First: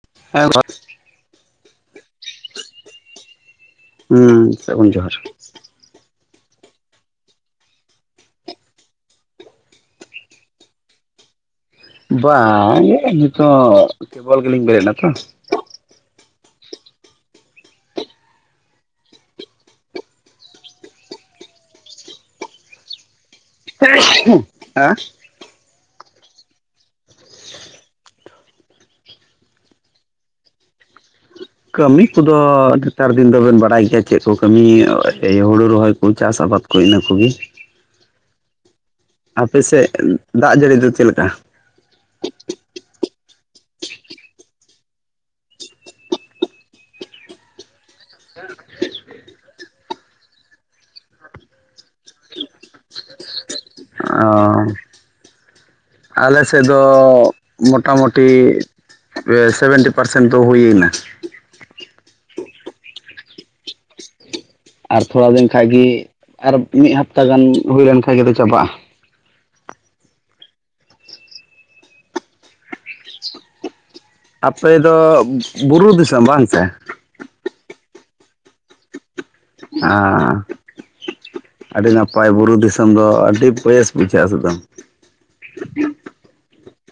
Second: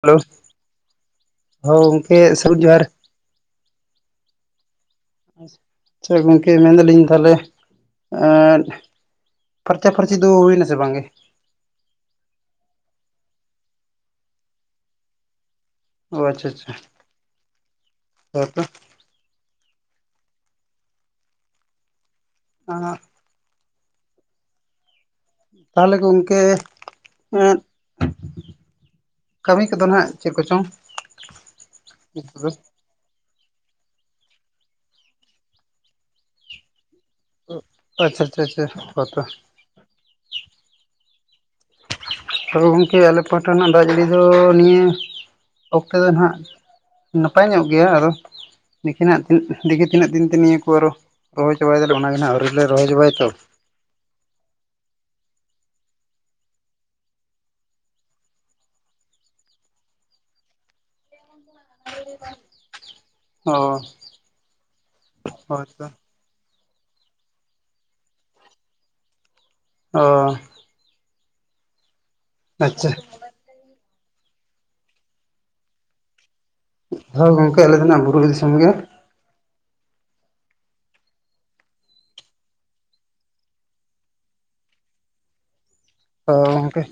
Hello, ᱦᱮᱸ ᱦᱳᱭ ᱜᱚᱝᱠᱮ ᱥᱟᱹᱜᱩᱱ ᱡᱚᱦᱟᱨ᱾ ᱦᱩᱸ, ᱥᱟᱹᱜᱩᱱ ᱡᱚᱦᱟᱨ᱾ ᱟᱪᱪᱷᱟ ᱜᱚᱝᱠᱮ ᱢᱮᱱ ᱫᱟᱞᱤᱧ ᱛᱟᱞᱦᱮ ᱮᱸᱫ ᱯᱷᱟᱨᱪᱟ ᱯᱷᱟᱨᱪᱤ ᱫᱚ ᱦᱩᱭᱱᱟ ᱥᱮ ᱵᱟᱝ ᱜᱮ? ᱵᱟᱝ ᱜᱮ ᱱᱤᱛᱚᱜ ᱠᱮᱵᱚᱞ ᱜᱮᱞᱤᱧ ᱵᱮᱨᱮᱫ ᱱᱟᱛᱚ᱾ ᱚ, ᱟᱪᱪᱷᱟ ᱟᱪᱪᱷᱟ, [unintelligible] ᱟᱸᱻ, ᱮᱸ ᱛᱟᱦᱞᱮ ᱜᱚᱝᱠᱮ ᱮᱸᱫ ᱠᱟᱹᱢᱤ ᱠᱚᱫᱚ ᱱᱟᱜ ᱪᱮᱫ ᱠᱚᱪᱚᱝ? ᱠᱟᱹᱢᱤ ᱠᱚᱫᱚ ᱱᱤᱛᱚᱜ ᱫᱚ ᱟᱹᱰᱤ ᱱᱮᱛᱟᱨ ᱫᱤᱱ ᱫᱚᱵᱮᱱ ᱵᱟᱰᱟᱭ ᱜᱮᱭᱟ ᱪᱮᱫ ᱠᱚ ᱠᱟᱹᱢᱤ, ᱮᱭ ᱦᱩᱲᱩ ᱨᱚᱦᱚᱭ ᱠᱚ, ᱪᱟᱥ ᱟᱵᱟᱫᱽ ᱠᱚ, ᱤᱱᱟᱹ ᱠᱚᱜᱮ᱾ ᱩᱸᱜ, ᱟᱪᱪᱷᱟ ᱟᱪᱪᱷᱟ ᱟᱪᱪᱷᱟ, ᱦᱚᱸᱛᱚ᱾ ᱟᱯᱮ ᱥᱮᱜ ᱫᱟᱜ ᱡᱟᱹᱲᱤ ᱫᱚ ᱪᱮᱫ ᱞᱮᱠᱟ? ᱛᱚᱵᱮ ᱜᱚᱝᱠᱮ ᱟᱞᱮ ᱯᱟᱦᱴᱟ ᱨᱮᱱᱟᱜ ᱫᱟᱜ ᱡᱟᱹᱲᱤ ᱫᱚ ᱱᱤᱭᱟᱹ ᱚᱠᱛᱮ ᱫᱚ ᱱᱟᱦᱟᱜ ᱱᱟᱯᱟᱭ ᱧᱚᱜ ᱜᱮᱭᱟ ᱟᱨᱚ ᱫᱮᱠᱦᱤ ᱱᱟᱦᱟᱜ ᱫᱤᱠᱮ ᱛᱤᱱᱟᱹᱜ ᱫᱤᱱᱛᱮ ᱱᱚᱭᱟ ᱠᱚ ᱟᱨᱚ ᱨᱚᱦᱚᱭ ᱪᱟᱵᱟᱭ ᱫᱟᱞᱮ ᱚᱱᱟ ᱜᱮ ᱱᱟᱦᱟᱸᱜ ᱟᱹᱣᱨᱤᱞᱮ ᱨᱚᱦᱚᱭ ᱪᱟᱵᱟᱭᱟ ᱛᱚ᱾ ᱚ᱾ ᱟᱞᱮ ᱥᱮᱫ ᱫᱚ ᱢᱚᱴᱟᱢᱩᱴᱤ ᱯᱮ ᱥᱮᱵᱷᱮᱱᱴᱤ ᱯᱟᱨᱥᱮᱱᱴ ᱫᱚ ᱦᱩᱭᱮᱱᱟ᱾ ᱚ᱾ ᱟᱨ ᱛᱷᱚᱲᱟ ᱫᱤᱱ ᱠᱷᱟᱡ ᱜᱮ ᱦᱳᱭᱛᱚ ᱟᱨ ᱢᱤᱫ ᱦᱟᱯᱛᱟ ᱜᱟᱱ ᱦᱩᱭᱞᱮᱱ ᱠᱷᱟᱡ ᱜᱮ ᱫᱚ ᱪᱟᱵᱟᱜᱼᱟ᱾ ᱚ᱾ ᱟᱪᱪᱷᱟ᱾ ᱟᱯᱮ ᱫᱚ ᱵᱩᱨᱩ ᱫᱤᱥᱚᱢ ᱵᱟᱝ ᱥᱮ? ᱦᱳᱭ ᱜᱚᱝᱠᱮ ᱟᱞᱮ ᱫᱚ ᱱᱟᱦᱟᱜ ᱵᱩᱨᱩ ᱫᱤᱥᱚᱢ ᱜᱮ᱾ ᱟ᱾ ᱟᱹᱰᱤ ᱱᱟᱯᱟᱭ ᱵᱩᱨᱩ ᱫᱤᱥᱚᱢ ᱫᱚ ᱟᱹᱰᱤ ᱵᱮᱥ ᱵᱩᱡᱷᱟᱹᱜᱼᱟ ᱥᱮᱫᱚᱢ᱾ ᱛᱚ ᱜᱚᱢᱠᱮ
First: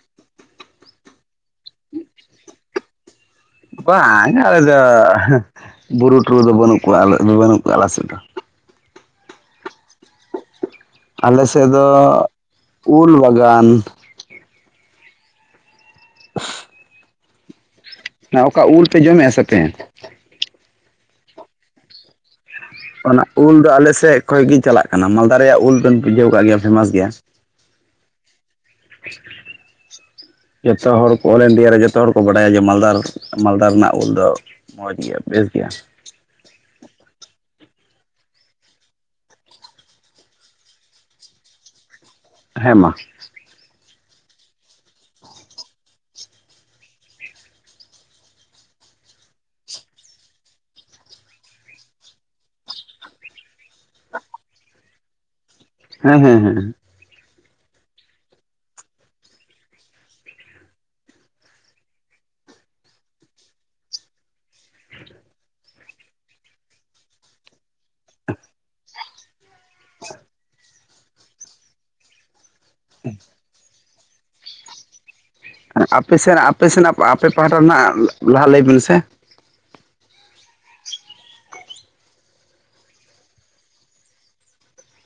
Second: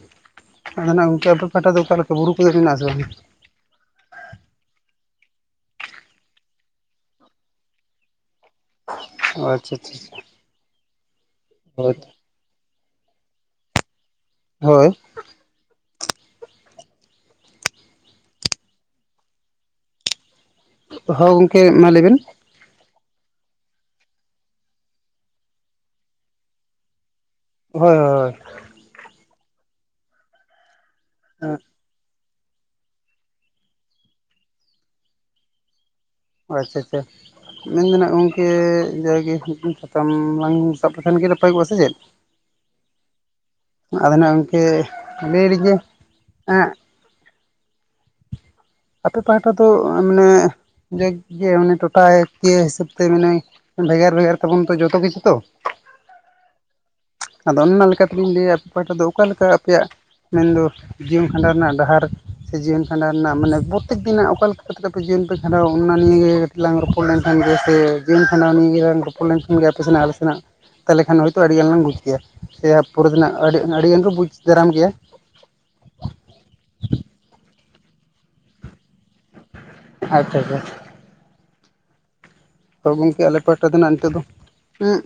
ᱟᱫᱚ ᱱᱟᱦᱜ ᱜᱚᱝᱠᱮ ᱟᱯᱮ ᱯᱟᱦᱴᱟ ᱫᱚ ᱚᱠᱟ ᱞᱮᱠᱟ ᱵᱩᱨᱩ ᱠᱚᱫᱚ ᱢᱮᱱᱟᱜ-ᱟ ᱥᱮ ᱵᱟᱝ? ᱵᱟᱝ ᱟᱞᱮ ᱫᱚ ᱵᱩᱨᱩ ᱴᱷᱩᱨᱩ ᱫᱚ ᱵᱟᱹᱱᱩᱜ ᱠᱚᱣᱟ ᱵᱟᱹᱱᱩᱜ ᱠᱚᱣᱟ ᱟᱞᱮ ᱥᱮᱫ ᱫᱚ᱾ ᱚ ᱟᱪᱪᱷᱟ ᱪᱷᱟ ᱪᱷᱟ᱾ ᱟᱞᱮ ᱥᱮᱫ ᱫᱚ ᱩᱞ ᱵᱟᱜᱟᱱ᱾ ᱦᱳᱭ᱾ ᱚᱱᱟ ᱚᱠᱟ ᱩᱞ ᱯᱮ ᱡᱚᱢᱮ-ᱟ ᱥᱮ ᱯᱮᱸ? ᱦᱳ ᱜᱚᱝᱠᱮ ᱢᱟ ᱞᱟᱹᱭ ᱵᱮᱱ᱾ ᱚᱱᱟ ᱩᱞ ᱫᱚ ᱟᱞᱮᱥᱮᱫ ᱠᱷᱚᱡ ᱜᱮ ᱪᱟᱞᱟᱜ ᱠᱟᱱᱟ᱾ ᱢᱟᱞᱫᱟ ᱨᱮᱭᱟᱜ ᱩᱞ ᱫᱚ ᱵᱮᱱ ᱵᱩᱡᱷᱟᱹᱣ ᱠᱟᱜ ᱜᱮᱭᱟ ᱯᱷᱮᱢᱟᱥ ᱜᱮᱭᱟ᱾ ᱦᱳᱭ ᱦᱳᱭ ᱦᱳᱭ᱾ ᱡᱚᱛᱚ ᱦᱚᱲ ᱠᱚ ᱚᱞ ᱤᱱᱰᱤᱭᱟ ᱦᱳᱭ ᱨᱮ ᱡᱚᱛ ᱡᱚᱛᱚ ᱦᱚᱲ ᱠᱚ ᱵᱟᱰᱟᱭᱟ ᱡᱮ ᱢᱟᱞᱫᱟᱨ ᱢᱟᱞᱫᱟ ᱨᱮᱱᱟᱜ ᱩᱞ ᱫᱚ ᱢᱚᱡᱽ ᱜᱮᱭᱟ ᱵᱮᱥ ᱜᱮᱭᱟ᱾ ᱚ ᱟᱪᱪᱷᱟ ᱟᱪᱪᱷᱟ᱾ ᱢᱮᱱ ᱫᱚ ᱱᱟᱜ ᱜᱚᱢᱠᱮ ᱡᱟᱜᱮ ᱢᱤᱫᱴᱤᱡ ᱥᱟᱛᱟᱢ ᱞᱟᱝ ᱥᱟᱵ ᱞᱮᱠᱷᱱ ᱜᱮ ᱱᱟᱯᱟᱭ ᱠᱚᱜᱼᱟ ᱥᱮ ᱪᱮᱫ? ᱦᱮᱸ ᱢᱟ᱾ ᱟᱫᱚ ᱱᱟᱦᱜ ᱜᱚᱢᱠᱮ ᱞᱟᱹᱭ ᱟᱞᱤᱧ ᱡᱮ ᱮᱸᱜ ᱟᱯᱮ ᱯᱟᱦᱴᱟ ᱫᱚ ᱢᱟᱱᱮ ᱡᱟᱠ ᱜᱮ ᱢᱟᱱᱮ ᱴᱚᱴᱷᱟ ᱠᱤᱭᱟᱹ ᱦᱤᱥᱟᱹᱵᱽ ᱛᱮ ᱢᱮᱱᱟᱭ ᱵᱷᱮᱜᱟᱨ ᱵᱷᱮᱜᱟᱨ ᱛᱟᱵᱚᱱ ᱛᱚ ᱡᱚᱛᱚ ᱠᱤᱪᱷᱩ ᱛᱚ᱾ ᱦᱮᱸ ᱦᱮᱸ ᱦᱮᱸ᱾ ᱟᱫᱚ ᱚᱱᱱᱟ ᱞᱮᱠᱟᱛᱤᱜᱤᱧ ᱞᱟᱹᱭᱟ ᱟᱯᱮ ᱯᱟᱦᱴᱟ ᱫᱚ ᱚᱠᱟᱞ ᱞᱮᱠᱟ ᱟᱯᱮᱭᱟᱜ ᱢᱮᱱᱫᱚ ᱡᱤᱭᱚᱱ ᱠᱷᱟᱸᱰᱟᱣ ᱨᱮᱱᱟᱜ ᱰᱟᱦᱟᱨ ᱥᱮ ᱡᱤᱭᱚᱱ ᱠᱷᱟᱸᱰᱟᱣ ᱨᱮᱱᱟᱜ ᱢᱟᱱᱮ ᱯᱚᱛᱮᱠ ᱫᱤᱱᱟᱜ ᱚᱠᱟ ᱞᱮᱠᱟ ᱠᱟᱛᱮᱫ ᱟᱯᱮ ᱡᱤᱭᱚᱱ ᱯᱮ ᱠᱷᱟᱸᱰᱣᱟ ᱚᱱᱱᱟ ᱱᱤᱭᱮ ᱜᱮ ᱠᱟᱹᱴᱤᱡ ᱞᱟᱝ ᱨᱚᱯᱚᱲ ᱞᱮᱱ ᱠᱷᱟᱱ ᱜᱮ ᱥᱮ ᱡᱤᱭᱚᱱ ᱠᱷᱟᱸᱰᱟᱣ ᱱᱤᱭ ᱜᱮᱞᱟᱝ ᱨᱚᱯ ᱨᱚᱯᱚᱲ ᱞᱮᱱᱠᱷᱟᱱ ᱜᱮ ᱟᱯᱮ ᱥᱮᱱᱟᱜ ᱟᱞᱮ ᱥᱮᱱᱟᱜ ᱛᱟᱞᱦᱮ ᱠᱷᱟᱱ ᱦᱳᱭᱛᱳ ᱟᱹᱰᱤᱜᱟᱱ ᱞᱟᱝ ᱵᱩᱡᱽ ᱠᱮᱭᱟ ᱥᱮ ᱯᱩᱨᱟᱹ ᱫᱤᱱᱟᱜ ᱟᱹᱰᱤ ᱟᱹᱰᱤᱜᱟᱱ ᱠᱚ ᱵᱩᱡᱽ ᱫᱟᱨᱟᱢ ᱜᱮᱭᱟ᱾ ᱮᱸ ᱟᱯᱮ ᱥᱮᱱᱟᱜ ᱟᱯᱮ ᱥᱮᱱᱟᱜ ᱟᱯᱮ ᱯᱟᱦᱴᱟ ᱨᱮᱱᱟᱜ ᱞᱟᱦᱟ ᱞᱟᱹᱭᱵᱤᱱ ᱥᱮ᱾ ᱟᱪᱪᱷᱟ ᱟᱪᱪᱷᱟ᱾ ᱛᱚ ᱜᱚᱢᱠᱮ ᱟᱞᱮ ᱯᱟᱦᱴᱟ ᱫᱚ ᱱᱟᱦᱜ ᱱᱤᱛᱚᱜ ᱫᱚ ᱩᱸᱜ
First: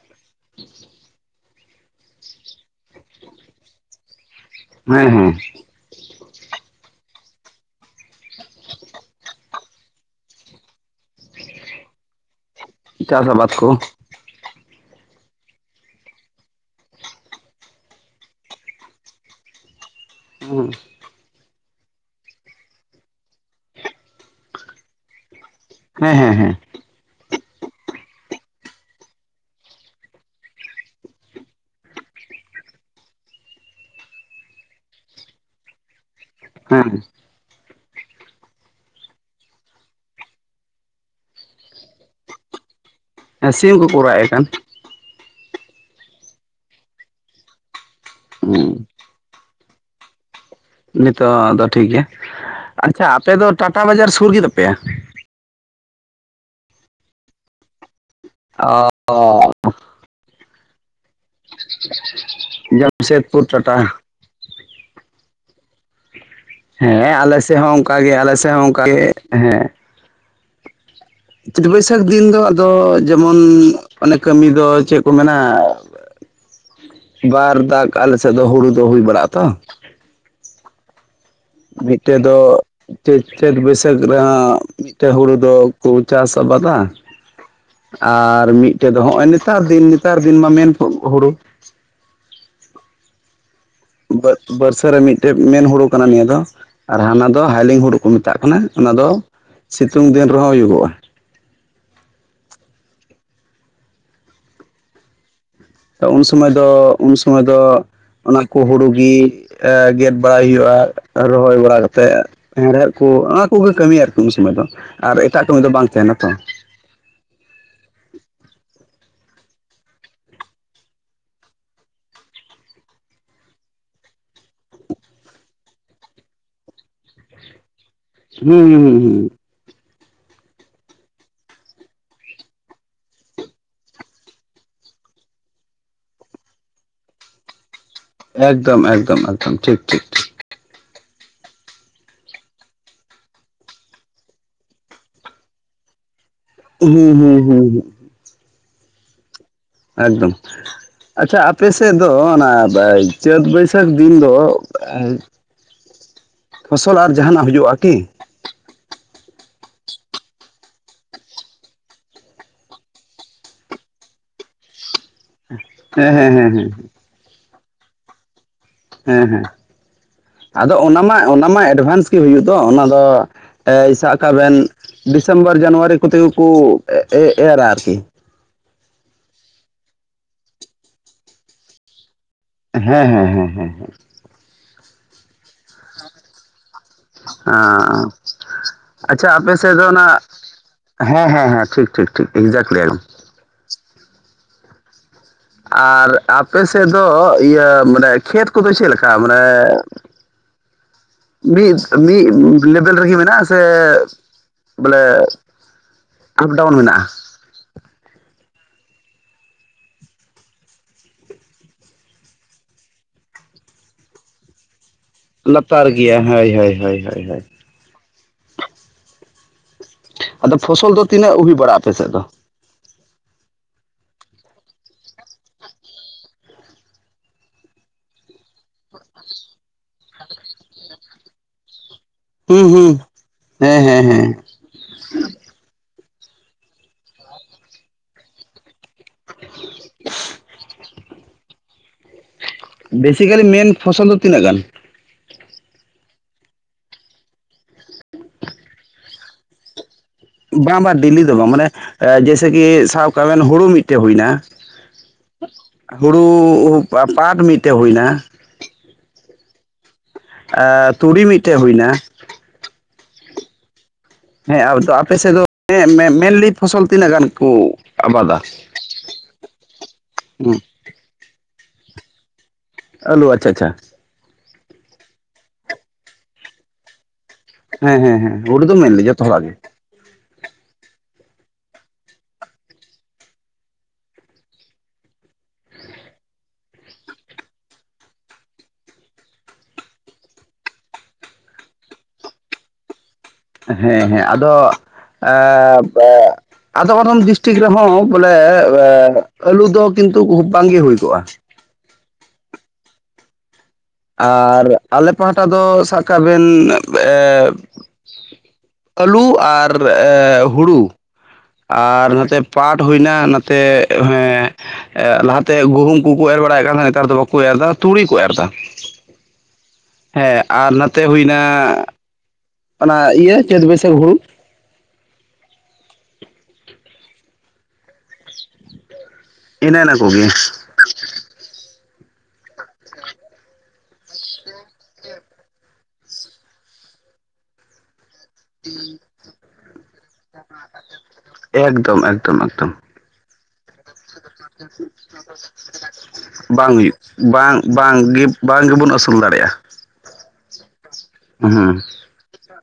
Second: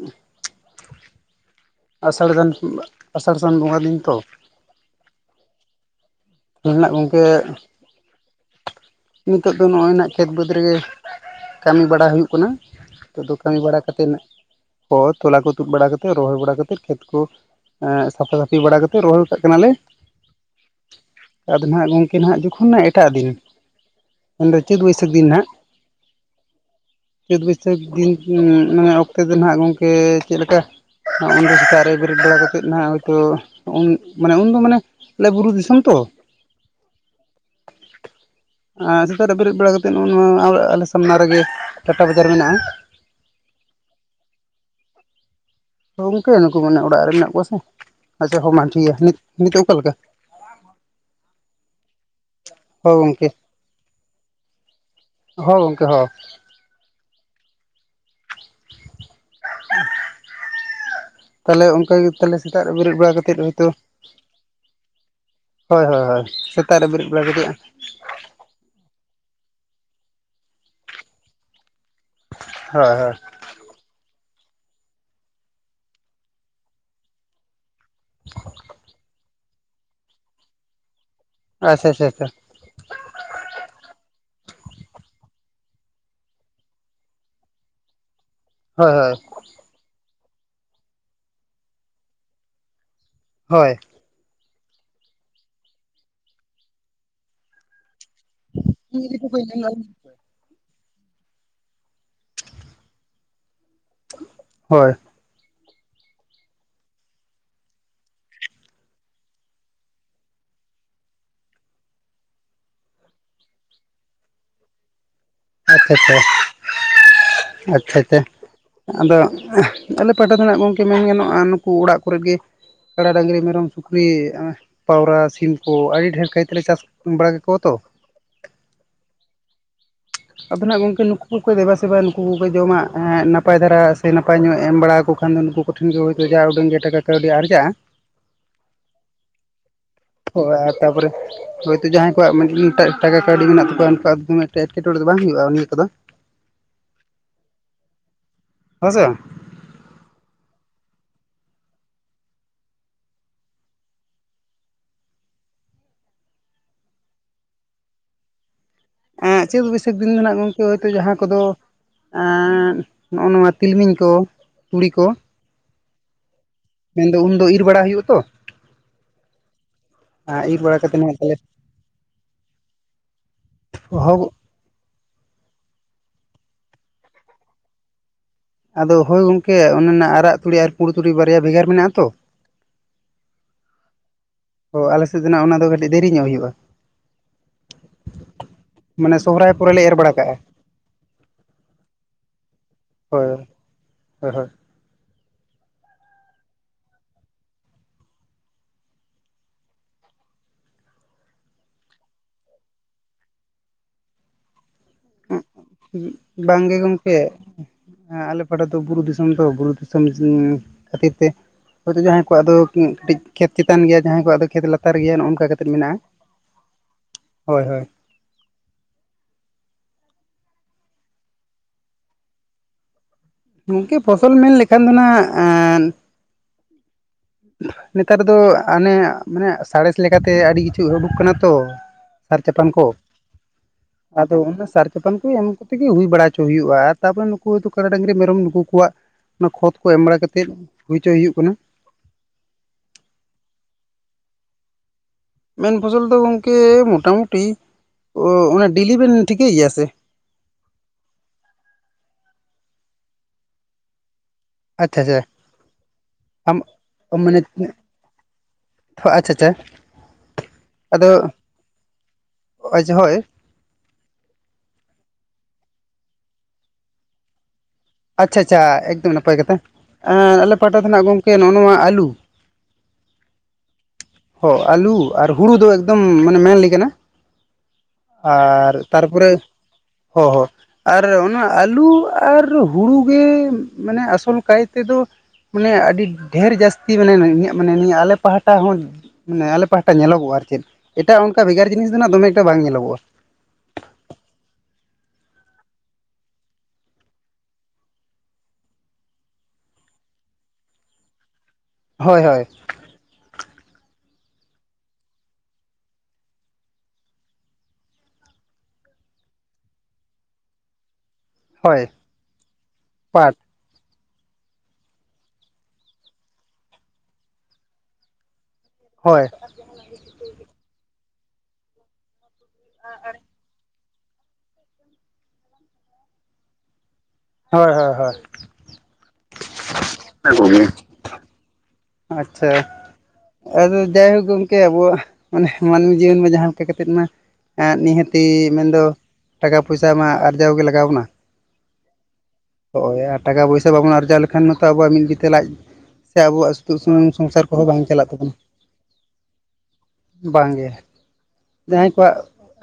ᱟᱥᱟᱲ ᱥᱟᱱ ᱟᱥᱟᱲ ᱥᱟᱱ ᱵᱚᱸᱜᱟ ᱫᱤᱧ ᱛᱚ᱾ ᱦᱮᱸ ᱦᱮᱸ᱾ ᱛᱚ ᱦᱮᱱᱟᱜ ᱜᱚᱢᱠᱮ ᱱᱤᱛᱳᱜ ᱫᱚ ᱱᱚᱜ-ᱚᱭ ᱱᱟᱜ ᱠᱷᱮᱛ ᱵᱟᱹᱫᱽ ᱨᱮᱜᱮ ᱠᱟᱹᱢᱤ ᱵᱟᱲᱟ ᱦᱩᱭᱩᱜ ᱠᱟᱱᱟ᱾ ᱱᱤᱛᱚᱜ ᱪᱟᱥ ᱫᱚ ᱟᱵᱟᱫ ᱠᱟᱹᱢᱤ ᱠᱚ ᱵᱟᱲᱟ ᱠᱟᱛᱮᱫ ᱱᱟᱜ ᱦᱚᱲ ᱛᱚᱞᱟ ᱠᱚ ᱛᱩᱫ ᱵᱟᱲᱟ ᱠᱟᱛᱮᱫ, ᱨᱚᱦᱚᱭ ᱵᱟᱲᱟ ᱠᱟᱛᱮᱫ, ᱠᱷᱮᱛ ᱠᱚ ᱮᱸᱜ ᱥᱟᱯᱷᱟ ᱥᱟᱹᱯᱷᱤ ᱵᱟᱲᱟ ᱠᱟᱛᱮᱫ ᱨᱚᱦᱚᱭ ᱠᱟᱜ ᱠᱟᱱᱟᱞᱮ᱾ [unintelligible] ᱟᱫᱚ ᱱᱟᱦᱟᱜ ᱜᱚᱢᱠᱮ ᱱᱟᱦᱟᱜ ᱡᱚᱠᱷᱚᱱ ᱱᱟᱦᱟᱜ ᱮᱴᱟᱜ ᱫᱤᱱ ᱢᱮᱱᱫᱚ ᱪᱟᱹᱛ ᱵᱟᱹᱭᱥᱟᱹᱠᱷ ᱫᱤᱱ ᱱᱟᱦᱟᱜ ᱦᱮᱸ ᱦᱮᱸ ᱦᱮᱸ ᱪᱟᱹᱛ ᱵᱟᱹᱭᱥᱟᱹᱠᱷ ᱫᱤᱱ ᱢᱟᱱᱮ ᱚᱠᱛᱮ ᱫᱚ ᱱᱟᱦᱟᱜ ᱜᱚᱢᱠᱮ ᱪᱮᱫ ᱞᱮᱠᱟ ᱩᱱᱫᱚ ᱥᱮᱛᱟᱜ ᱨᱮ ᱵᱮᱨᱮᱫ ᱵᱟᱲᱟ ᱠᱟᱛᱮᱫ ᱱᱟᱦᱟᱜ ᱦᱚᱭᱛᱳ ᱩᱱ ᱢᱟᱱᱮ ᱩᱱᱫᱚ ᱢᱟᱱᱮ ᱟᱞᱮ ᱵᱩᱨᱩ ᱫᱤᱥᱚᱢ ᱛᱚ ᱦᱮᱸ ᱦᱮᱸ [unintelligible] ᱟᱨ ᱥᱮᱛᱟᱜ ᱨᱮ ᱵᱮᱨᱮᱫ ᱵᱟᱲᱟ ᱠᱟᱛᱮᱫ ᱱᱚᱜᱼ ᱱᱚᱣᱟ ᱟᱞᱮ ᱥᱟᱢᱱᱟ ᱨᱮᱜᱮ ᱴᱟᱴᱟ ᱵᱟᱡᱟᱨ ᱢᱮᱱᱟᱜᱼᱟ᱾ ᱥᱤᱢ ᱠᱚᱠᱚ ᱨᱟᱜ ᱮᱫ ᱠᱟᱱ᱾ ᱜᱚᱝᱠᱮ ᱱᱩᱠᱩ ᱢᱟᱱᱮ ᱚᱲᱟᱜ ᱨᱮ ᱢᱮᱱᱟᱜ ᱠᱚᱣᱟ ᱥᱮ ᱟᱪᱪᱷᱟ ᱦᱚᱸ ᱢᱟ ᱴᱷᱤᱠ ᱦᱩᱸ ᱜᱮᱭᱟ ᱱᱤᱛᱚᱜ ᱚᱠᱟ ᱞᱮᱠᱟ ᱱᱤᱛᱳᱜ ᱫᱚ ᱴᱷᱤᱠ ᱜᱮᱭᱟ ᱦᱳᱭ ᱟᱪᱪᱷᱟ ᱜᱚᱢᱠᱮ ᱟᱯᱮ ᱫᱚ ᱴᱟᱴᱟ ᱵᱟᱡᱟᱨ ᱥᱩᱨ ᱜᱮᱛᱟᱯᱮᱭᱟ? ᱦᱳ ᱜᱚᱝᱠᱮ ᱦᱳ ᱾ ᱚᱻ [inaudible] ᱛᱟᱦᱞᱮ ᱚᱱᱠᱟᱜᱮ ᱛᱟᱦᱞᱮ ᱥᱮᱛᱟᱜ ᱨᱮ ᱵᱮᱨᱮᱫ ᱵᱟᱲᱟ ᱠᱟᱛᱮᱫ ᱡᱟᱢᱥᱮᱫᱯᱩᱨ ᱦᱚᱭᱛᱳ, ᱴᱟᱴᱟ ᱥᱮᱛᱟᱜ ᱨᱮ ᱦᱮᱸ ᱵᱮᱨᱮᱫ ᱵᱟᱲᱟ ᱟᱞᱮ ᱠᱟᱛᱮᱫ ᱦᱳᱭ ᱥᱮᱫ ᱦᱚᱸ ᱚᱱᱠᱟᱜᱮ ᱟᱞᱮ ᱥᱮᱫ ᱦᱚᱸ ᱚᱱᱠᱟᱜᱮ ᱦᱮᱸ ᱪᱟᱹᱛ ᱵᱟᱹᱭᱥᱟᱹᱠᱷ ᱫᱤᱱ ᱫᱚ ᱟᱫᱚ ᱦᱳᱭ ᱡᱮᱢᱚᱱ, ᱚᱱᱮ ᱠᱟᱹᱢᱤ ᱫᱚ ᱪᱮᱫ ᱠᱚ ᱢᱮᱱᱟ ᱵᱟᱨ ᱫᱟᱜ ᱟᱞᱮᱥᱮᱫ ᱫᱚ ᱦᱩᱲᱩ ᱫᱚ ᱦᱩᱭ ᱵᱟᱲᱟᱜᱼᱟ ᱛᱚ ᱟᱪᱪᱷᱟ ᱟᱪᱪᱷᱟ ᱢᱤᱫᱴᱮᱡ ᱟᱪᱪᱷᱟ ᱫᱚ ᱪᱟᱹᱛ ᱪᱟᱹᱛ ᱵᱟᱹᱭᱥᱟᱹᱠᱷ ᱨᱮᱦᱚᱸ ᱢᱤᱫᱴᱮᱡ ᱦᱩᱲᱩ ᱫᱚᱠᱚ ᱪᱟᱥ ᱟᱵᱟᱫᱟ ᱾ [unintelligible] ᱟᱨ ᱦᱳᱭ ᱢᱤᱫᱴᱮᱡ ᱫᱚ ᱦᱚᱸᱜᱼᱚᱭ ᱱᱮᱛᱟᱨ ᱫᱤᱱ ᱱᱮᱛᱟᱨ ᱫᱤᱱ ᱢᱟ ᱢᱮᱱ [unintelligible] ᱦᱩᱲᱩ ᱾ ᱦᱳᱭ ᱾ ᱵᱟᱹᱨᱥᱟᱹ ᱨᱮ ᱢᱤᱫᱴᱮᱡ ᱢᱮᱱ ᱦᱩᱲᱩ ᱠᱟᱱᱟ ᱱᱤᱭᱟᱹ ᱫᱚ ᱟᱨ ᱦᱟᱱᱟ ᱫᱚ ᱦᱟᱭᱞᱤᱝ ᱦᱩᱲᱩ ᱠᱚ ᱢᱮᱛᱟᱜ ᱠᱟᱱᱟ ᱾ ᱚᱱᱟ ᱫᱚ ᱦᱳᱭ ᱥᱤᱛᱩᱝ ᱫᱤᱱ ᱨᱮᱦᱚᱸ ᱦᱩᱭᱩᱜᱚᱜᱼᱟ ᱾ ᱦᱳᱭ ᱛᱚ ᱩᱱ ᱥᱚᱢᱚᱭ ᱫᱚ ᱩᱱ ᱥᱚᱢᱚᱭ ᱫᱚ ᱚᱱᱟ ᱠᱚ ᱦᱩᱲᱩ ᱜᱤ, ᱮ ᱜᱮᱫ ᱵᱟᱲᱟᱭ ᱦᱩᱭᱩᱜᱼᱟ ᱨᱚᱦᱚᱭ ᱵᱟᱲᱟ ᱠᱟᱛᱮᱜ, ᱦᱮᱸᱲᱦᱮᱫ ᱠᱚ ᱚᱱᱟ ᱠᱚᱜᱮ ᱠᱟᱹᱢᱤ ᱟᱨᱠᱤ ᱩᱱ ᱥᱚᱢᱚᱭ ᱫᱚ ᱟᱨ ᱮᱴᱟᱜ ᱠᱟᱹᱢᱤ ᱫᱚ ᱵᱟᱝ ᱟᱪᱪᱷᱟ ᱛᱟᱦᱮᱱᱟ ᱟᱪᱪᱷᱟ ᱛᱚ ᱟᱪᱪᱷᱟ ᱟᱪᱪᱷᱟ ᱾ ᱟᱫᱚ ᱟᱞᱮ ᱯᱟᱦᱴᱟ ᱫᱚ ᱠᱷᱟᱱᱟᱜ ᱜᱚᱢᱠᱮ ᱢᱮᱱ ᱜᱟᱱᱚᱜᱼᱟ ᱱᱩᱠᱩ ᱚᱲᱟᱜ ᱠᱚᱨᱮ ᱜᱮ, ᱠᱟᱲᱟ ᱰᱟᱹᱝᱨᱤ ᱢᱮᱨᱚᱢ ᱥᱩᱠᱨᱤ ᱯᱟᱣᱨᱟ ᱥᱤᱢ ᱠᱚ ᱟᱹᱰᱤ ᱰᱷᱮᱨ ᱠᱟᱹᱭᱛᱮᱞᱮ ᱪᱟᱥ ᱵᱟᱲᱟ ᱠᱟᱠᱚᱣᱟ ᱛᱚ ᱾ ᱦᱩᱸ ᱦᱩᱸ ᱦᱩᱸ ᱦᱩᱸ ᱾ ᱟᱫᱚ ᱱᱟᱦᱟᱜ ᱜᱚᱢᱠᱮ ᱱᱩᱠᱩ ᱠᱚᱠᱚ ᱫᱮᱵᱟ ᱥᱮᱵᱟ ᱱᱩᱠᱩ ᱠᱚᱠᱚ ᱡᱚᱢᱟᱜ ᱱᱟᱯᱟᱭ ᱫᱷᱟᱨᱟ ᱥᱮ ᱱᱟᱯᱟᱭ ᱧᱚᱜ ᱮᱢ ᱵᱟᱲᱟ ᱟᱠᱚ ᱾ ᱠᱷᱟᱱ ᱫᱚ ᱱᱩᱠᱩ ᱠᱚᱴᱷᱮᱱ ᱜᱮ ᱦᱳᱭᱛᱳ ᱡᱟ ᱩᱰᱟᱹᱝ ᱜᱮ ᱴᱟᱠᱟ ᱠᱟᱹᱣᱰᱤ ᱟᱨᱡᱟᱜᱼᱟ ᱾ ᱮᱠᱫᱚᱢ ᱮᱠᱫᱚᱢ ᱮᱠᱫᱚᱢ ᱴᱷᱤᱠ ᱴᱷᱤᱠ ᱾ ᱦᱳᱭ ᱟᱨ ᱛᱟᱯᱚᱨᱮ ᱦᱳᱭᱛᱳ ᱡᱟᱦᱟᱸᱭ ᱠᱚᱣᱟᱜ [unintelligible] ᱴᱟᱠᱟ ᱠᱟᱹᱣᱰᱤ ᱢᱮᱱᱟᱜ ᱛᱟᱠᱚᱣᱟ ᱩᱱᱠᱩᱣᱟᱜ ᱫᱚ ᱢᱤᱫᱴᱮᱡ, ᱮᱴᱠᱮᱴᱚᱬᱮ ᱫᱚ ᱵᱟᱝ ᱦᱩᱭᱩᱜᱼᱟ ᱱᱤᱭᱟᱹ ᱠᱚᱫᱚ ᱾ ᱦᱩᱸ ᱦᱩᱸ ᱦᱩᱸ ᱦᱩᱸ ᱾ ᱦᱮᱸ ᱥᱮ, ᱮᱠᱫᱚᱢ ᱟᱪᱪᱷᱟ ᱟᱯᱮᱥᱮᱫ ᱫᱚ ᱚᱱᱟ ᱪᱟᱹᱛ ᱵᱟᱹᱭᱥᱟᱹᱠᱷ ᱫᱤᱱ ᱫᱚ [unintelligible] ᱯᱷᱚᱥᱚᱞ ᱟᱨ ᱡᱟᱦᱟᱱᱟᱜ ᱦᱩᱭᱩᱜᱩᱜᱼᱟ ᱠᱤ? ᱪᱟᱹᱫ ᱵᱟᱹᱭᱥᱟᱹᱠᱷ ᱫᱤᱱ ᱫᱚ ᱦᱟᱸᱜ ᱜᱚᱢᱠᱮ ᱦᱚᱭᱛᱳ ᱡᱟᱦᱟᱸ ᱠᱚᱫᱚ ᱟᱜ ᱱᱚᱜᱼᱚ ᱱᱚᱣᱟ ᱛᱤᱞᱢᱤᱧ ᱠᱚ ᱛᱩᱲᱤ ᱠᱚ ᱾ ᱦᱮᱸ ᱦᱮᱸ ᱦᱮᱸ ᱦᱮᱸ ᱾ ᱢᱮᱱ ᱫᱚ ᱩᱱᱫᱚ ᱤᱨ ᱵᱟᱲᱟ ᱦᱩᱭᱩᱜᱼᱟ ᱛᱚ ᱾ ᱦᱮᱸ, ᱦᱮᱸ ᱾ ᱤᱨ ᱟᱫᱚ ᱵᱟᱲᱟ ᱠᱟᱛᱮ ᱚᱱᱟ ᱢᱟ, ᱱᱟᱜ ᱛᱟᱦᱚᱞᱮ ᱚᱱᱟ ᱢᱟ ᱮᱰᱷᱟᱱᱥ ᱜᱮ ᱦᱩᱭᱩᱜ ᱫᱚ ᱚᱱᱟ ᱫᱚ ᱥᱟᱵ ᱦᱚᱸ ᱠᱟᱜ ᱵᱮᱱ ᱰᱤᱥᱮᱢᱵᱚᱨ ᱡᱟᱱᱩᱣᱟᱨᱤ ᱠᱚᱛᱮ ᱜᱮ ᱠᱚ ᱮᱨᱟ ᱟᱨᱠᱤ ᱾ ᱟᱫᱚ ᱦᱳᱭ ᱜᱚᱝᱠᱮ ᱚᱱᱟ ᱱᱟ ᱟᱨᱟᱜ ᱛᱩᱲᱤ ᱟᱨ ᱯᱩᱸᱲ ᱛᱩᱲᱤ ᱵᱟᱨᱭᱟ ᱵᱷᱮᱜᱟᱨ ᱢᱮᱱᱟᱜᱼᱟ ᱛᱚ ᱾ ᱦᱮᱸ ᱦᱮᱸ ᱦᱮᱸ ᱦᱮᱸ ᱦᱮᱸ ᱾ ᱚ ᱟᱞᱮᱥᱮᱫ ᱫᱚ ᱱᱟᱜ ᱚᱱᱟ ᱫᱚ ᱠᱟᱹᱴᱤᱡ ᱫᱮᱨᱤ ᱧᱚᱜ ᱦᱩᱭᱩᱜᱼᱟ ᱾ ᱦᱚᱸ ᱢᱟᱱᱮ ᱟᱪᱪᱷᱟ ᱟᱯᱮ ᱥᱚᱦᱨᱟᱭ ᱯᱚᱨᱮ ᱥᱮᱫ ᱞᱮ ᱫᱚ ᱮᱨ ᱚᱱᱟ ᱵᱟᱲᱟ ᱠᱟᱜᱼᱟ ᱦᱮᱸ ᱦᱮᱸ ᱦᱮᱸ ᱴᱷᱤᱠ ᱴᱷᱤᱠ ᱴᱷᱤᱠ ᱮᱠᱡᱟᱴ ᱞᱟᱹᱭ ᱟᱢ ᱾ ᱦᱳᱭ, ᱦᱳᱭ, ᱦᱳᱭ ᱾ ᱟᱨ ᱟᱯᱮ ᱥᱮᱫ ᱫᱚ ᱤᱭᱟᱹ ᱢᱟᱱᱮ ᱠᱷᱮᱛ ᱠᱚ ᱫᱚ ᱪᱮᱫ ᱞᱮᱠᱟ ᱢᱟᱱᱮ [inaudible] ᱢᱤᱫ ᱢᱤᱫ ᱞᱮᱵᱮᱞ ᱨᱮ ᱜᱮ ᱢᱮᱱᱟᱜᱼᱟ ᱥᱮ ᱵᱚᱞᱮ ᱟᱯᱰᱟᱣᱩᱱ ᱵᱟᱝᱜᱮ ᱢᱮᱱᱟᱜᱼᱟ ᱾ ᱜᱚᱝᱠᱮ ᱦᱮᱸ ᱟᱞᱮ ᱯᱟᱦᱴᱟ ᱫᱚ ᱵᱩᱨᱩ ᱫᱤᱥᱚᱢ ᱛᱚ, ᱵᱩᱨᱩ ᱫᱤᱥᱚᱢ ᱠᱷᱟᱹᱛᱤᱨ ᱛᱮ ᱾ ᱦᱚᱭᱛᱳ ᱡᱟᱦᱟᱸᱭ ᱠᱚᱣᱟᱜ ᱫᱚ ᱠᱟᱹᱴᱤᱡ ᱠᱷᱮᱛ ᱪᱮᱛᱟᱱ ᱜᱮᱭᱟ ᱡᱟᱦᱟᱸᱭ ᱠᱚᱣᱟᱜ ᱠᱚ ᱫᱚ ᱠᱷᱮᱛ ᱞᱟᱛᱟᱨ ᱞᱟᱛᱟᱨ ᱜᱮᱭᱟ ᱱᱚᱜ ᱱᱚᱝᱠᱟ ᱠᱟᱛᱮᱫ ᱞᱟᱛᱟᱨ ᱢᱮᱱᱟᱜᱼᱟ ᱜᱮᱭᱟ ᱦᱳᱭ ᱦᱳᱭ ᱦᱳᱭ ᱦᱳᱭ, ᱦᱳᱭ ᱾ ᱟᱫᱚ ᱯᱷᱚᱥᱚᱞ ᱫᱚ ᱛᱤᱱᱟᱹᱜ ᱦᱩᱭ ᱵᱟᱲᱟᱜᱼᱟ, ᱟᱯᱮ ᱥᱮᱫ ᱫᱚ ᱾ ᱜᱚᱝᱠᱮ ᱯᱷᱚᱥᱚᱞ ᱢᱮᱱ ᱞᱮᱠᱷᱟᱱ ᱫᱚ ᱱᱟᱜ ᱱᱮᱛᱟᱨ ᱫᱚ ᱚᱱᱮ ᱢᱟᱱᱮ ᱥᱟᱬᱮᱥ ᱞᱮᱠᱟ ᱛᱮ ᱟᱹᱰᱤ ᱠᱤᱪᱷᱩ ᱩᱰᱩᱠ ᱠᱟᱱᱟ ᱛᱚ ᱾ ᱥᱟᱨ ᱦᱩᱸ ᱪᱟᱯᱟᱱ ᱠᱚ ᱦᱩᱸ ᱦᱮᱸ ᱦᱮᱸ ᱟᱫᱚ ᱦᱮᱸ ᱚᱱᱟ ᱥᱟᱨ ᱪᱟᱯᱟᱱ ᱠᱚ ᱮᱢ ᱠᱟᱛᱮᱜ ᱜᱮ ᱦᱩᱭ ᱵᱟᱲᱟ ᱪᱚ ᱦᱩᱭᱩᱜᱼᱟ᱾ ᱛᱟᱯᱚᱨᱮ ᱱᱩᱠᱩ ᱠᱟᱰᱟ, ᱰᱟᱝᱨᱤ, ᱢᱮᱨᱚᱢ ᱱᱩᱠᱩ ᱠᱚᱣᱟᱜ ᱚᱱᱟ ᱠᱷᱚᱫ ᱠᱚ ᱮᱢ ᱵᱟᱲᱟ ᱠᱟᱛᱮ ᱦᱩᱭ ᱦᱚᱪᱚᱭ ᱦᱩᱭᱩᱜ ᱠᱟᱱᱟ ᱾ ᱵᱮᱥᱤᱠᱟᱞᱤ ᱢᱮᱱ ᱯᱷᱚᱥᱚᱞ ᱫᱚ ᱛᱤᱱᱟᱹᱜ ᱜᱟᱱ? ᱢᱮᱱ ᱯᱷᱚᱥᱚᱞ ᱫᱚ ᱜᱚᱝᱠᱮ ᱢᱚᱴᱟᱢᱩᱴᱤ ᱚᱱᱟ ᱰᱮᱞᱤᱵᱮᱱ ᱴᱷᱤᱠᱟᱹᱭ ᱜᱮᱭᱟ ᱥᱮ ᱾ ᱵᱟᱝ, ᱵᱟᱝ ᱰᱮᱞᱤ ᱫᱚ ᱵᱟᱝ ᱢᱟᱱᱮ ᱡᱮᱭᱥᱮᱠᱤ ᱥᱟᱵ ᱠᱟᱜ ᱢᱮᱱ ᱦᱩᱲᱳ ᱢᱤᱫ ᱴᱮᱱ ᱦᱩᱭᱱᱟ ᱟᱪᱪᱷᱟ ᱟᱪᱪᱷᱟ ᱾ ᱦᱩᱲᱩ ᱟᱢ ᱯᱟᱴ ᱢᱟᱱᱮ ᱢᱤᱫ ᱴᱮᱱ ᱦᱩᱭᱱᱟ ᱾ ᱟᱪᱪᱷᱟ, ᱟᱪᱪᱷᱟ ᱾ ᱛᱩᱲᱤ ᱢᱤᱫ ᱴᱮᱱ ᱦᱩᱭᱱᱟ ᱾ ᱟᱪᱷᱟ ᱦᱳᱭ ᱾ ᱦᱮᱸ ᱟᱫᱚ ᱟᱯᱮ ᱥᱮᱫ ᱫᱚ ᱢᱮ ᱢᱮᱱᱞᱤ ᱯᱷᱚᱥᱚᱞ ᱛᱤᱱᱟᱹᱜ ᱜᱟᱱ ᱠᱚ ᱟᱵᱟᱫᱟ? ᱟᱪᱪᱷᱟ, ᱟᱪᱪᱷᱟ ᱮᱠᱫᱚᱢ ᱱᱟᱯᱟᱭ ᱠᱟᱛᱷᱟ᱾ ᱟᱞᱮ ᱦᱩᱸ ᱯᱟᱦᱴᱟ ᱠᱷᱚᱱᱟᱜ ᱜᱚᱝᱠᱮ ᱱᱚᱜᱼᱚ ᱱᱚᱣᱟ ᱟᱞᱩ ᱟᱞᱩ ᱟᱪᱪᱷᱟ, ᱟᱪᱪᱷᱟ ᱾ ᱦᱚᱸ ᱟᱞᱩ ᱟᱨ ᱦᱩᱲᱩ ᱫᱚ ᱮᱠᱫᱚᱢ ᱢᱟᱱᱮ ᱢᱮᱱᱞᱤ ᱠᱟᱱᱟ ᱾ ᱦᱮᱸ ᱦᱮᱸ ᱦᱮᱸ ᱦᱩᱲᱩ ᱫᱚ ᱢᱮᱱᱞᱤ ᱡᱚᱛᱚ ᱛᱟᱨᱯᱚᱨᱮ ᱦᱚᱲᱟᱜ ᱜᱮ ᱾ ᱦᱚᱸ ᱟᱨ ᱚᱱᱟ ᱟᱞᱩ ᱟᱨ ᱦᱩᱲᱩ ᱜᱮ ᱢᱟᱱᱮ ᱟᱥᱚᱞ ᱠᱟᱭ ᱛᱮ ᱫᱚ ᱾ ᱢᱟᱱᱮ ᱟᱹᱰᱤ ᱰᱷᱮᱨ ᱡᱟᱹᱥᱛᱤ ᱢᱟᱱᱮ ᱤᱧᱟᱹᱜ ᱢᱟᱱᱮ ᱱᱤᱭᱟᱹ ᱟᱞᱮ ᱯᱟᱦᱴᱟ ᱦᱚᱸ ᱢᱟᱱᱮ ᱟᱞᱮ ᱯᱟᱦᱴᱟ ᱧᱮᱞᱚᱜᱚᱜᱼᱟ ᱟᱨ ᱪᱮᱫ ᱮᱴᱟᱜ ᱚᱱᱠᱟ ᱵᱷᱮᱜᱟᱨ ᱡᱤᱱᱤᱥ ᱫᱚ ᱫᱚᱢᱮ ᱮᱠᱴᱟ ᱵᱟᱝ ᱧᱮᱞᱚᱜᱚᱜᱼᱟ᱾ ᱦᱮᱸ ᱦᱮᱸ ᱟᱫᱚ ᱟᱫᱚᱢ, ᱟᱫᱚᱢ ᱰᱤᱥᱴᱤᱠ ᱨᱮ ᱦᱚᱸ ᱵᱚᱞᱮ ᱟᱞᱩ ᱫᱚ ᱠᱤᱱᱛᱩ ᱵᱟᱝ ᱜᱮ ᱦᱩᱭ ᱠᱚᱜᱼᱟ᱾ ᱦᱳᱭ ᱦᱳᱭ᱾ ᱟᱨ ᱟᱞᱮ ᱯᱟᱦᱴᱟ ᱫᱚ ᱥᱟᱵᱠᱟ ᱵᱮᱱ ᱮᱜ ᱟᱹᱞᱩ ᱟᱨ ᱮ ᱦᱩᱲᱩ ᱦᱳᱭ ᱟᱨ ᱱᱟᱛᱮ ᱯᱟᱴ ᱦᱩᱭᱱᱟ ᱯᱟᱴ ᱱᱟᱛᱮ ᱦᱮᱸ ᱞᱟᱦᱟᱛᱮ ᱜᱩᱦᱩᱢ ᱠᱩᱠᱩ ᱮᱨ ᱵᱟᱲᱟᱭᱮᱫ ᱠᱟᱱ ᱛᱟᱦᱮᱸ ᱱᱮᱛᱟᱨ ᱫᱚ ᱵᱟᱠᱚ ᱮᱨ ᱫᱟ ᱛᱩᱲᱤ ᱠᱚ ᱮᱨ ᱮᱫᱟ᱾ ᱦᱳᱭ᱾ ᱦᱮᱸ ᱟᱨ ᱱᱚᱛᱮ ᱦᱩᱭᱱᱟ ᱚᱱᱟ ᱤᱭᱟᱹ ᱪᱟᱹᱛ ᱵᱟᱹᱭᱥᱟᱹᱠᱷ ᱦᱩᱲᱩ᱾ ᱦᱳᱭ ᱦᱳᱭ ᱦᱳᱭ᱾ ᱤᱱᱟᱱᱟ ᱠᱚᱜᱮ᱾ ᱟᱪᱷᱟ᱾ ᱟᱫᱚ ᱡᱟᱭᱦᱳᱜ ᱜᱝᱢᱠᱮ ᱟᱵᱚᱣᱟᱜ ᱢᱟᱱᱮ ᱢᱟᱱᱢᱤ ᱡᱤᱭᱚᱱ ᱢᱟ ᱡᱟᱦᱟᱸ ᱞᱮᱠᱟ ᱠᱟᱛᱮᱫ ᱢᱟ ᱮᱸᱜ ᱱᱤᱦᱟᱹᱛᱤ ᱢᱮᱱᱫᱚ ᱴᱟᱠᱟ ᱯᱚᱭᱥᱟ ᱢᱟ ᱟᱨᱡᱟᱣ ᱜᱮ ᱞᱟᱜᱟᱣ ᱵᱚᱱᱟ ᱮᱠᱫᱚᱢ ᱮᱠᱫᱚᱢ ᱦᱳᱭ ᱟᱨ ᱴᱟᱠᱟ ᱯᱚᱭᱥᱟ ᱵᱟᱵᱚᱱ ᱟᱨᱡᱟᱣ ᱞᱮ ᱟᱵᱚᱣᱟᱜ [inaudible] ᱵ ᱟᱝ ᱥᱩᱛᱩᱜ ᱦᱩᱭᱩᱜ ᱥᱩᱱᱩᱢ ᱥᱚᱝᱥᱟᱨ ᱵᱟᱝ ᱠᱚᱦᱚᱸ ᱪᱟᱞᱟᱜ ᱵᱟᱝᱜᱮ ᱛᱟᱵᱚᱱᱟ ᱵᱟᱝ ᱜᱮᱵᱚᱱ ᱟᱹᱥᱩᱞ ᱫᱟᱲᱮᱜᱼᱟ᱾ ᱵᱟᱝᱜᱮ ᱦᱩᱸ ᱡᱟᱦᱟᱸᱭ ᱠᱚᱣᱟᱜ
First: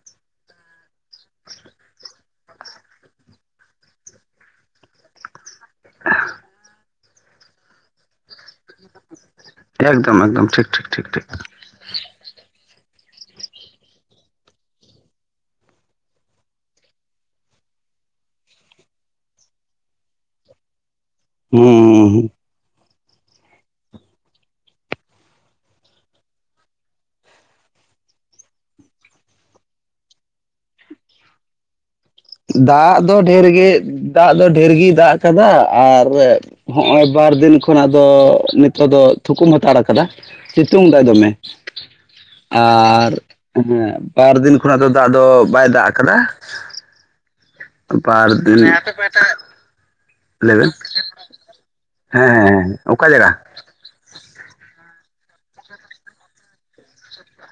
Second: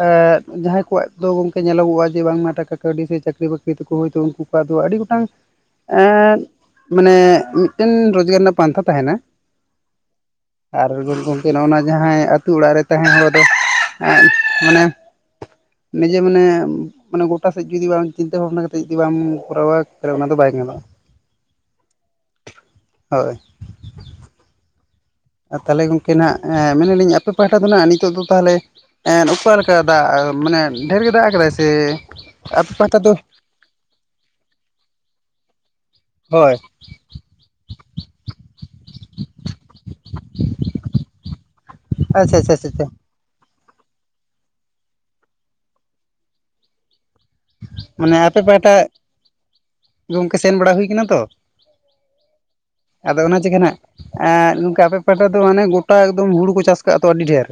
ᱮᱫ ᱡᱟᱦᱟᱸᱭ ᱠᱚᱣᱟᱜ ᱫᱚ ᱜᱚᱝᱠᱮ ᱧᱮᱞᱚᱜᱚᱜᱼᱟ ᱡᱮ ᱵᱟᱝᱢᱟ ᱴᱟᱠᱟ ᱠᱟᱹᱣᱰᱤ ᱥᱮ ᱪᱟᱹᱠᱨᱤ ᱵᱟᱹᱠᱨᱤ ᱛᱮᱠᱚ ᱦᱭᱛᱳ ᱩᱝᱠᱩ ᱠᱚᱣᱟᱜ ᱫᱚ ᱟᱹᱰᱤ ᱜᱚᱴᱟᱝ ᱮᱫ ᱢᱟᱱᱮ ᱢᱤᱫ ᱴᱮᱱ ᱨᱳᱡᱽᱜᱟᱨ ᱨᱮᱱᱟᱜ ᱯᱟᱱᱛᱷᱟ ᱛᱟᱦᱮᱸᱱᱟ, ᱮᱠᱫᱚᱢ ᱮᱠᱫᱚᱢ ᱴᱷᱤᱠ ᱴᱷᱤᱠ ᱟᱨ ᱴᱷᱤᱠ ᱜᱚᱝ ᱴᱷᱤᱠ ᱜᱚᱝᱠᱮ ᱱᱚᱜᱼᱚᱭ ᱡᱟᱦᱟᱸᱭ ᱟᱹᱛᱩ ᱚᱲᱟᱜ ᱨᱮ ᱛᱟᱦᱮ ᱦᱚᱲ ᱫᱚ ᱢᱟᱱᱮ ᱱᱤᱡᱮ ᱢᱟᱱᱮ ᱢᱟᱱᱮ ᱜᱚᱴᱟ ᱥᱮᱫ ᱡᱩᱫᱤ ᱵᱟᱝ ᱪᱤᱱᱛᱟᱹ ᱵᱷᱟᱵᱽᱱᱟ ᱠᱟᱛᱮᱫ ᱡᱩᱫᱤ ᱵᱟᱢ ᱠᱚᱨᱟᱣᱟ ᱛᱟᱦᱚᱞ ᱚᱱᱟ ᱫᱚ ᱵᱟᱭ ᱧᱮᱞᱚᱜᱼᱟ᱾ ᱦᱩᱸ ᱻ ᱦᱩᱸ᱾ ᱦᱳᱭ᱾ ᱟᱨ ᱛᱟᱦᱚᱞᱮ ᱜᱚᱢᱠᱮ ᱱᱟᱸᱜ ᱟ ᱢᱮᱱᱱᱟᱞᱤᱧ ᱟᱯᱮ ᱯᱟᱦᱴᱟ ᱫᱚ ᱦᱟᱸᱜ ᱱᱤᱛᱚᱜ ᱫᱚ ᱛᱟᱦᱚᱞᱮ ᱮᱸᱫ ᱚᱠᱟᱞᱮᱠᱟ ᱫᱟᱜ ᱢᱟᱱᱮ ᱰᱷᱮᱨ ᱜᱮ ᱫᱟᱜ ᱠᱟᱫᱟᱭ ᱥᱮ, ᱟᱯᱮ ᱫᱟᱜ ᱯᱟᱦᱴᱟ ᱫᱚ ᱰᱷᱮᱨ ᱜᱮ ᱫᱟᱜ ᱫᱚ ᱰᱷᱮᱨ ᱜᱮ ᱫᱟᱜ ᱠᱟᱫᱟᱭ ᱟᱨ ᱦᱳᱭ ᱦᱚᱸᱜᱼᱚᱭ ᱵᱟᱨ ᱫᱤᱱ ᱠᱷᱚᱱᱟᱜ ᱫᱚ ᱱᱤᱛᱚᱜ ᱫᱚ ᱛᱷᱩᱠᱩᱢ ᱦᱟᱛᱟᱲ ᱠᱟᱫᱟ ᱥᱤᱛᱩᱝ ᱫᱟᱭ ᱫᱚᱢᱮ᱾ ᱟᱪᱪᱷᱟ ᱟᱪᱪᱷᱟ ᱟᱪᱪᱷᱟ ᱟᱨ ᱦᱮᱸ ᱵᱟᱨ ᱫᱤᱱ ᱠᱷᱚᱱᱟᱜ ᱫᱚ ᱫᱟᱜ ᱫᱚ ᱵᱟᱭ ᱫᱟᱜ ᱠᱟᱫᱟ, ᱢᱟᱱᱮ ᱟᱯᱮ ᱯᱟᱦᱟᱴᱟ ᱜᱚᱝᱠᱮ ᱥᱮᱱ ᱞᱟᱹᱭ ᱵᱮᱱ ᱵᱟᱲᱟ ᱦᱩᱭ ᱠᱟᱱᱟ ᱛᱚ, ᱦᱮᱸ ᱦᱮᱸ ᱚᱠᱟ ᱟᱫᱚ ᱡᱟᱭᱜᱟ ᱚᱱᱟ ᱪᱤᱠᱟᱹ ᱱᱟᱜ ᱮᱸᱜ ᱜᱚᱝᱠᱮ ᱟᱯᱮ ᱯᱟᱦᱟᱴᱟ ᱫᱚ ᱢᱟᱱᱮ ᱜᱚᱴᱟ ᱮᱠᱫᱚᱢ ᱦᱩᱲᱩ ᱠᱚ ᱪᱟᱥ ᱠᱟᱜᱼᱟ ᱛᱚ ᱟᱹᱰᱤ ᱰᱷᱮᱨ?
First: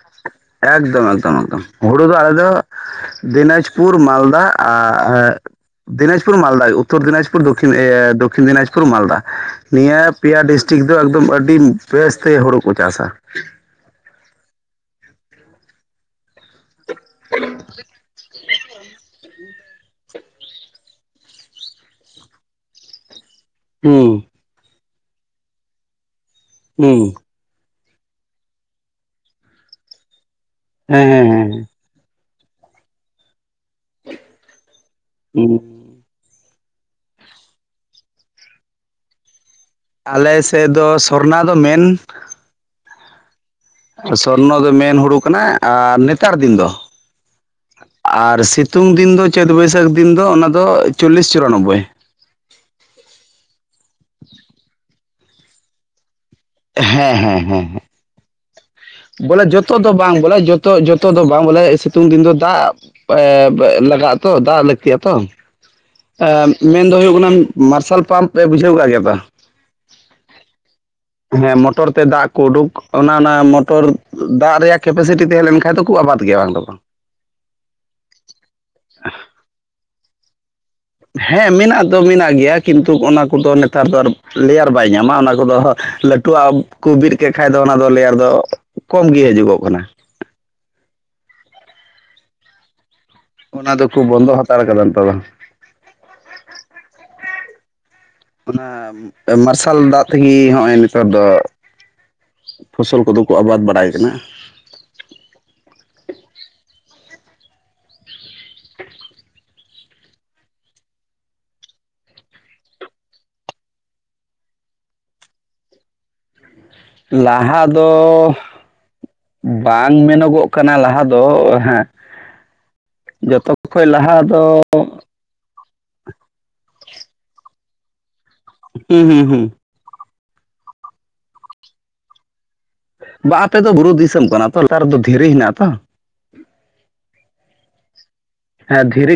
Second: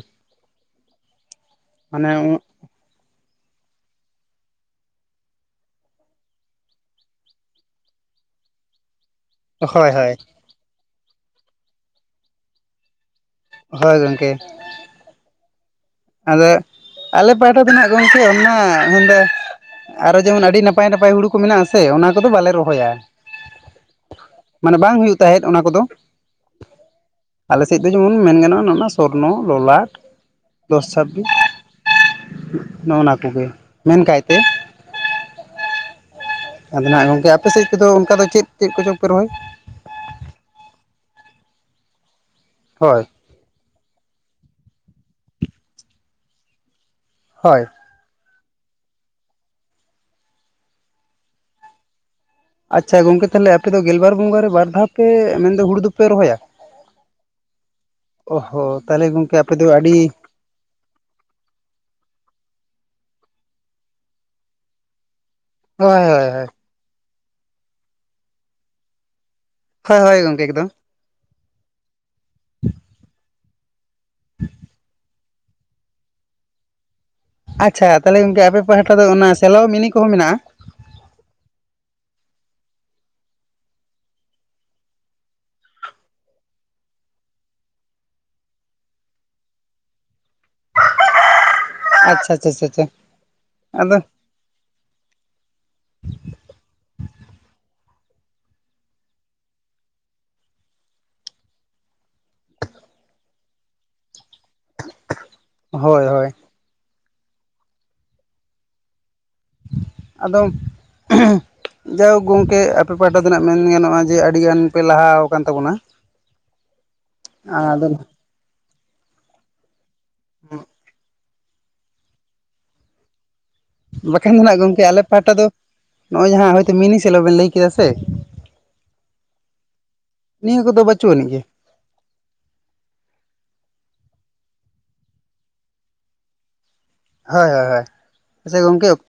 ᱮᱠᱫᱚᱢ ᱮᱠᱫᱚᱢ ᱮᱠᱫᱚᱢ ᱦᱩᱲᱩ ᱫᱚ ᱟᱞᱮ ᱢᱟᱱᱮ ᱫᱚ ᱫᱤᱱᱟᱡᱽ ᱯᱩᱨ ᱢᱟᱞᱫᱟ ᱟ-ᱟ ᱫᱤᱱᱡᱽᱯᱩᱨ ᱢᱟᱞᱫᱟ ᱩᱛᱚᱨ ᱫᱤᱱᱟᱡᱽᱯᱩᱨ ᱫᱚᱠᱤᱱ ᱮ ᱫᱚᱠᱤᱱ ᱫᱤᱡᱽᱯᱩᱨ ᱢᱟᱞᱫᱟ᱾ ᱦᱳᱭ ᱱᱤᱭᱟᱹ ᱦᱳᱭ ᱯᱮᱭᱟ ᱰᱤᱥᱴᱤᱠ ᱫᱚ ᱮᱠᱫᱚᱢ ᱟᱹᱰᱤ ᱵᱮᱥᱛᱮ ᱦᱩᱲᱩ ᱠᱚ ᱪᱟᱥᱟ᱾ ᱦᱳᱭ ᱜᱚᱢᱠᱮ᱾ ᱟᱫᱚ ᱟᱞᱮ ᱯᱟᱦᱟᱴᱟ ᱫᱚ ᱦᱟᱸᱜ ᱜᱚᱢᱠᱮ ᱢᱟ ᱚᱸᱰᱮ ᱟᱨᱚ ᱡᱮᱢᱚᱱ ᱟᱹᱰᱤ ᱱᱟᱯᱟᱭ ᱱᱟᱯᱟᱭ ᱦᱩᱲᱩ ᱠᱚ ᱢᱮᱱᱟᱜᱼᱟᱥᱮ ᱚᱱᱟ ᱠᱚᱫᱚ ᱵᱟᱞᱮ ᱨᱚᱦᱚᱭᱟ᱾ ᱦᱩᱸ᱾ ᱢᱟᱱᱮ ᱵᱟᱝ ᱦᱩᱭᱩᱜ ᱛᱟᱦᱮᱸᱫ ᱚᱱᱟ ᱠᱚᱫᱚ᱾ ᱦᱩᱸ᱾ ᱟᱞᱮᱥᱮᱫ ᱫᱚ ᱡᱮᱢᱚᱱ ᱢᱮᱱ ᱜᱟᱱᱚᱜᱼᱟ ᱱᱚᱣᱟ ᱥᱚᱨᱚᱨᱱᱚ ᱞᱚᱞᱟᱴ ᱫᱚᱥ ᱦᱮᱸ ᱪᱷᱟᱵᱵᱤᱥ ᱦᱮᱸ ᱦᱮᱸ ᱱᱚᱸᱜᱱᱟ ᱠᱚᱜᱮ ᱢᱮᱱᱠᱟᱭ ᱛᱮ᱾ ᱦᱩᱸ᱾ ᱟᱫᱚ ᱱᱟᱦᱟᱸᱜ ᱜᱚᱝᱠᱮ ᱟᱯᱮ ᱥᱮᱫ ᱛᱮᱫᱚ ᱚᱱᱠᱟ ᱫᱚ ᱪᱮᱫ ᱪᱮᱫ ᱠᱚᱪᱚ ᱯᱮ ᱨᱚᱦᱚᱭ? ᱟᱞᱮ ᱥᱮᱫ ᱫᱚ ᱥᱚᱨᱱᱟ ᱫᱚ ᱢᱮᱱ ᱦᱳᱭ᱾ ᱥᱚᱨᱱᱚ ᱫᱚ ᱢᱮᱱ ᱦᱩᱲᱩ ᱠᱟᱱᱟ ᱟᱻ ᱱᱮᱛᱟᱨ ᱫᱤᱱ ᱫᱚ᱾ ᱦᱳᱭ᱾ ᱟᱨ ᱥᱤᱛᱩᱝ ᱫᱤᱱ ᱫᱚ, ᱪᱟᱹᱛ ᱵᱟᱹᱭᱥᱟᱹᱠᱷ ᱫᱤᱱ ᱫᱚ ᱚᱱᱟᱫᱚ ᱪᱚᱞᱞᱤᱥ ᱪᱩᱨᱟᱱᱚᱵᱵᱳᱚᱭ᱾ ᱟᱪᱪᱷᱟ ᱜᱚᱝᱠᱮ, ᱛᱟᱦᱞᱮ ᱟᱯᱮ ᱫᱚ ᱜᱮᱞᱵᱟᱨ ᱵᱚᱸᱜᱟᱮ ᱵᱟᱨ ᱫᱷᱟᱣ ᱯᱮ ᱢᱮᱱᱫᱚ ᱦᱩᱲᱩ ᱫᱚᱯᱮ ᱨᱚᱦᱚᱭᱟ? ᱦᱮᱸ ᱦᱮᱸ ᱦᱮᱸ ᱦᱮᱸ, ᱚ ᱦᱚᱸ ᱛᱟᱦᱚᱞᱮ ᱜᱚᱝᱠᱮ ᱵᱚᱞᱮ ᱟᱯᱮ ᱡᱚᱛᱚ ᱫᱚ ᱟᱹᱰᱤ ᱵᱟᱝ, ᱵᱚᱞᱮ ᱡᱚᱛ ᱮᱱᱛᱮᱜ ᱡᱚᱛᱚ ᱫᱚ ᱵᱟᱝ, ᱵᱚᱞᱮ ᱥᱤᱛᱩᱝ ᱫᱤᱱ ᱫᱚ ᱫᱟᱜ ᱮᱸ ᱞᱟᱜᱟᱜ-ᱟ ᱛᱚ, ᱫᱟᱜ ᱞᱟᱹᱠᱛᱤᱤᱭᱟ ᱛᱚ᱾ ᱦᱳᱭ ᱦᱳᱭ ᱦᱳᱭ ᱮᱸ, ᱢᱮᱱᱫᱚ ᱦᱩᱭᱩᱜ ᱠᱟᱱᱟ ᱢᱟᱨᱥᱟᱞ ᱯᱟᱢᱯ ᱯᱮ ᱵᱩᱡᱷᱟᱹᱣ ᱠᱟᱜ ᱜᱮᱭᱟ ᱛᱚ? ᱦᱳᱭᱻ ᱜᱚᱝᱠᱮ ᱮᱠᱫᱚᱢ᱾ ᱦᱮᱸ ᱢᱚᱴᱚᱨ ᱛᱮ ᱫᱟᱜ ᱠᱚ ᱩᱰᱩᱠ, ᱚᱱᱟ ᱚᱱᱟ ᱢᱚᱴᱚᱨ ᱫᱟᱜ ᱨᱮᱭᱟᱜ ᱠᱮᱯᱟᱥᱤᱴᱤ ᱛᱟᱦᱮᱸ ᱞᱮᱱᱠᱷᱟᱱ ᱠᱷᱟᱡ ᱫᱚᱠᱚ ᱟᱵᱟᱫ ᱜᱮᱭᱟ ᱵᱟᱝ ᱫᱚ ᱵᱟᱝ᱾ ᱟᱪᱪᱷᱟ, ᱛᱟᱦᱞᱮ ᱜᱚᱝᱠᱮ ᱟᱯᱮ ᱯᱟᱦᱟᱴᱟ ᱫᱚ ᱚᱱᱟ ᱥᱮᱞᱚ ᱢᱤᱱᱤ ᱠᱚᱦᱚᱸ ᱢᱮᱱᱟᱜ-ᱟ? ᱦᱮᱸ ᱢᱮᱱᱟᱜ ᱫᱚ ᱢᱮᱱᱟᱜ ᱜᱮᱭᱟ, ᱠᱤᱱᱛᱩ ᱚᱱᱟ ᱠᱚᱫᱚ ᱱᱮᱛᱟᱨ ᱫᱚ ᱟᱨ ᱞᱮᱭᱟᱨ ᱵᱟᱭ ᱧᱟᱢᱟ ᱚᱱᱟ ᱠᱚᱫᱚ ᱞᱟᱹ ᱴᱩᱣᱟᱜ ᱠᱚ ᱵᱤᱫ ᱠᱮᱫ ᱠᱷᱟᱡ ᱫᱚ, ᱚᱱᱟ ᱫᱚ ᱞᱮᱭᱟᱨ ᱫᱚ ᱠᱚᱢ ᱜᱮ ᱦᱟᱹᱡᱩᱜᱚᱜ ᱠᱟᱱᱟ᱾ ᱟᱪᱪᱷᱟ ᱪᱷᱟ ᱪᱷᱟ ᱪᱷᱟ᱾ ᱚᱱᱟ ᱫᱚ ᱠᱩ ᱵᱚᱱᱫᱚ ᱦᱟᱛᱟᱲ ᱠᱟᱫᱟ ᱱᱮᱛᱟᱨ ᱫᱚ᱾ ᱦᱮᱸ, ᱢᱟᱨᱥᱟᱞ ᱫᱟᱜ ᱛᱮᱜᱮ ᱦᱚᱸᱜ-ᱚᱭ ᱱᱮᱛᱟᱨ ᱫᱚ ᱯᱷᱚᱥᱚᱞ ᱠᱚᱫᱚ ᱠᱚ ᱟᱵᱟᱫ ᱵᱟᱲᱟᱭ ᱠᱟᱱᱟ᱾ ᱦᱳᱭ ᱦᱳᱭ᱾ [inaudible] ᱟᱫᱚ ᱡᱟᱭᱦᱳᱠ ᱜᱚᱝᱠᱮ ᱟᱯᱮ ᱯᱟᱦᱴᱟᱱᱟᱜ ᱢᱮᱱ ᱜᱟᱱᱚᱜᱼᱟ ᱡᱮ ᱟᱹᱰᱤ ᱜᱟᱱ ᱯᱮ ᱞᱟᱦᱟᱣ ᱠᱟᱱ ᱛᱟᱵᱚᱱᱟ᱾ [inaudible] ᱞᱟᱦᱟ ᱟᱫᱚ ᱫᱚ ᱵᱟᱝ ᱢᱮᱱᱚᱜᱚᱜ ᱠᱟᱱᱟ ᱞᱟᱦᱟ ᱫᱚ, ᱦᱮᱸ ᱡᱚᱛᱚ ᱠᱷᱚᱡ ᱞᱟᱦᱟ ᱫᱚ ᱚᱠᱟᱴᱟ ᱫᱚ ᱱᱚᱜ-ᱚᱭ ᱡᱟᱦᱟᱸ ᱦᱚᱭᱛᱚ ᱢᱤᱱᱤ ᱥᱮᱞᱚ ᱵᱮᱱ ᱞᱟᱹᱭ ᱠᱮᱫᱟ ᱥᱮ ᱦᱩᱸ ᱦᱩᱸ ᱦᱩᱸ᱾ ᱱᱤᱭᱟᱹ ᱠᱚᱫᱚ ᱵᱟᱹᱪᱩᱜ ᱟᱹᱱᱤᱡ ᱜᱮ᱾ ᱵᱟ ᱟᱯᱮ ᱫᱚ ᱵᱩᱨᱩ ᱫᱤᱥᱚᱢ ᱠᱟᱱᱟ ᱛᱚ ᱞᱟᱛᱟᱨ ᱨᱮᱫᱚ ᱫᱷᱤᱨᱤ ᱦᱮᱱᱟᱜ-ᱟ ᱛᱚ᱾ ᱦᱳᱭ ᱦᱳᱭ ᱦᱳᱭ, ᱟᱪᱪᱷᱟ ᱦᱮᱸ ᱜᱚᱝᱠᱮ ᱫᱷᱤᱨᱤ